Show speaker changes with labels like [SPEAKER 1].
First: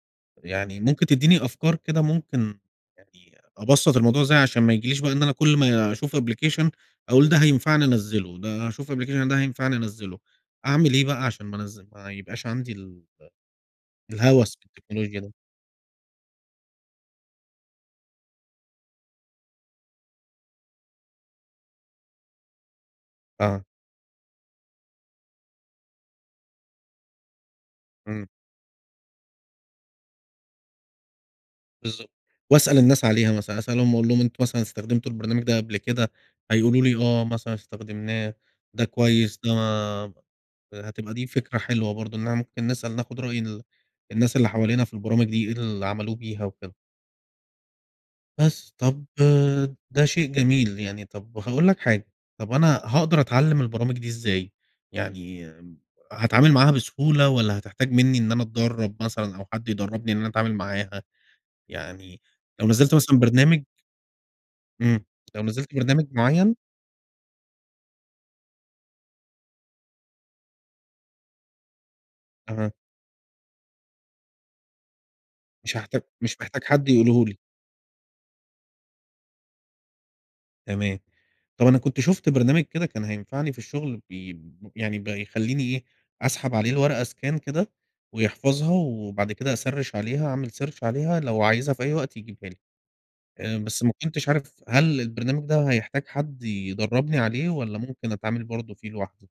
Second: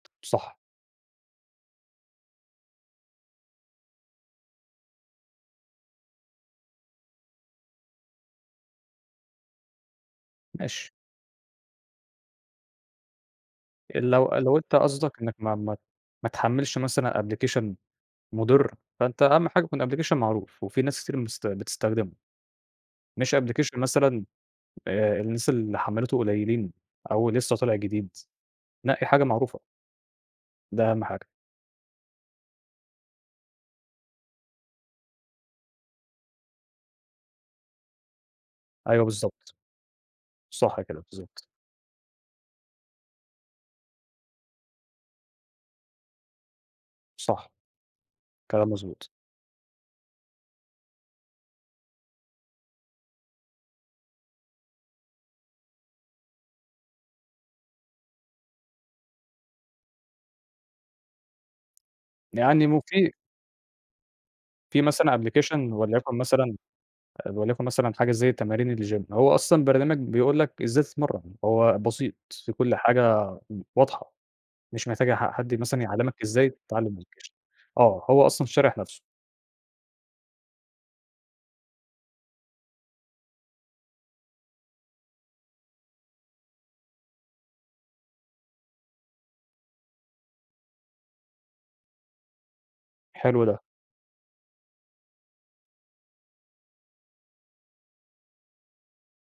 [SPEAKER 1] صح.
[SPEAKER 2] يعني ممكن تدّيني أفكار كده ممكن يعني أبسَّط الموضوع إزاي عشان ما يجيليش بقى إن أنا كل ما أشوف application أقول ده هينفعني، أنزّله، ده أشوف application ده هينفعني، أنزّله.
[SPEAKER 1] ماشي.
[SPEAKER 2] أعمل إيه بقى عشان ما أنزل ما يبقاش عندي ال آآ
[SPEAKER 1] آآ، لو
[SPEAKER 2] الهَوَس
[SPEAKER 1] لو انت
[SPEAKER 2] بالتكنولوجيا
[SPEAKER 1] قصدك
[SPEAKER 2] ده؟
[SPEAKER 1] إنّك ما ما ما تحمِّلش مثلًا application مُضِر، فأنت أهَم حاجة يكون application معروف وفي ناس كتير مست بتستخدمه. مش
[SPEAKER 2] آه.
[SPEAKER 1] application مثلًا آآ، الناس اللي حمِّلته قليّلين أو لسّه طالع جديد،
[SPEAKER 2] إمم.
[SPEAKER 1] نقي حاجة معروفة. ده أهَم حاجة.
[SPEAKER 2] بالضبط. وأسأل الناس عليها مثلًا، أسألهم وأقول لهم: "أنتم مثلًا استخدمتوا البرنامج ده قبل كده؟" هيقولوا لي آه، مثلًا استخدمناه ده
[SPEAKER 1] أيوه
[SPEAKER 2] كويس ده
[SPEAKER 1] بالضبط.
[SPEAKER 2] ما
[SPEAKER 1] صح
[SPEAKER 2] آآ
[SPEAKER 1] كده،
[SPEAKER 2] هتبقى دي
[SPEAKER 1] بالضبط.
[SPEAKER 2] فكرة حلوة برضه إنّنا ممكن نسأل ناخُد رأي ال الناس اللي حوالينا في البرامج دي، إيه اللي عملوه بيها وكده.
[SPEAKER 1] صح. كلام
[SPEAKER 2] بس، طَب
[SPEAKER 1] مضبوط.
[SPEAKER 2] ده شيء جميل، يعني طَب هاقول لك حاجة، طَب أنا هاقدر أتعلّم البرامج دي إزاي؟ يعني هاتعامل معاها بسهولة والّا هتحتاج منّي إن أنا أتدرّب مثلًا أو حد يدرّبني إن أنا أتعامل معاها؟ يعني لو
[SPEAKER 1] يعني
[SPEAKER 2] نزّلت
[SPEAKER 1] مُفي
[SPEAKER 2] مثلًا برنامج
[SPEAKER 1] فيه
[SPEAKER 2] ...إمم،
[SPEAKER 1] مثلًا
[SPEAKER 2] لو
[SPEAKER 1] application
[SPEAKER 2] نزّلت برنامج
[SPEAKER 1] ولَيُكن
[SPEAKER 2] معيّن
[SPEAKER 1] مثلًا آآ وليَكُن مثلًا حاجة زي تمارين الgym. هو أصلًا برنامج بيقول لك إزاي تتمرّن، هو بسيط، فيه
[SPEAKER 2] أها.
[SPEAKER 1] كل حاجة آآ واضحة، مش محتاج ح حد
[SPEAKER 2] مش
[SPEAKER 1] مثلًا
[SPEAKER 2] هاحتاج
[SPEAKER 1] يعلّمك
[SPEAKER 2] مش
[SPEAKER 1] إزاي
[SPEAKER 2] محتاج حد
[SPEAKER 1] تتعلّم
[SPEAKER 2] يقوله
[SPEAKER 1] الapplication
[SPEAKER 2] لي.
[SPEAKER 1] آه، هو أصلًا شارح نَفْسه.
[SPEAKER 2] تمام. طَب أنا كنت شُفت برنامج كده كان هينفعني في الشُغل بي يعني بيخلّيني إيه، أسحب عليه الورقة scan كده ويحفظها وبعد كده أسَرِّش عليها أعمل search عليها لو عايزها في أي وقت يجيبها لي.
[SPEAKER 1] حلو
[SPEAKER 2] آآ
[SPEAKER 1] ده.
[SPEAKER 2] بس ما كنتش عارف هل البرنامج ده هيحتاج حد يدرّبني عليه والّا ممكن أتعامل برضه فيه لوحدي؟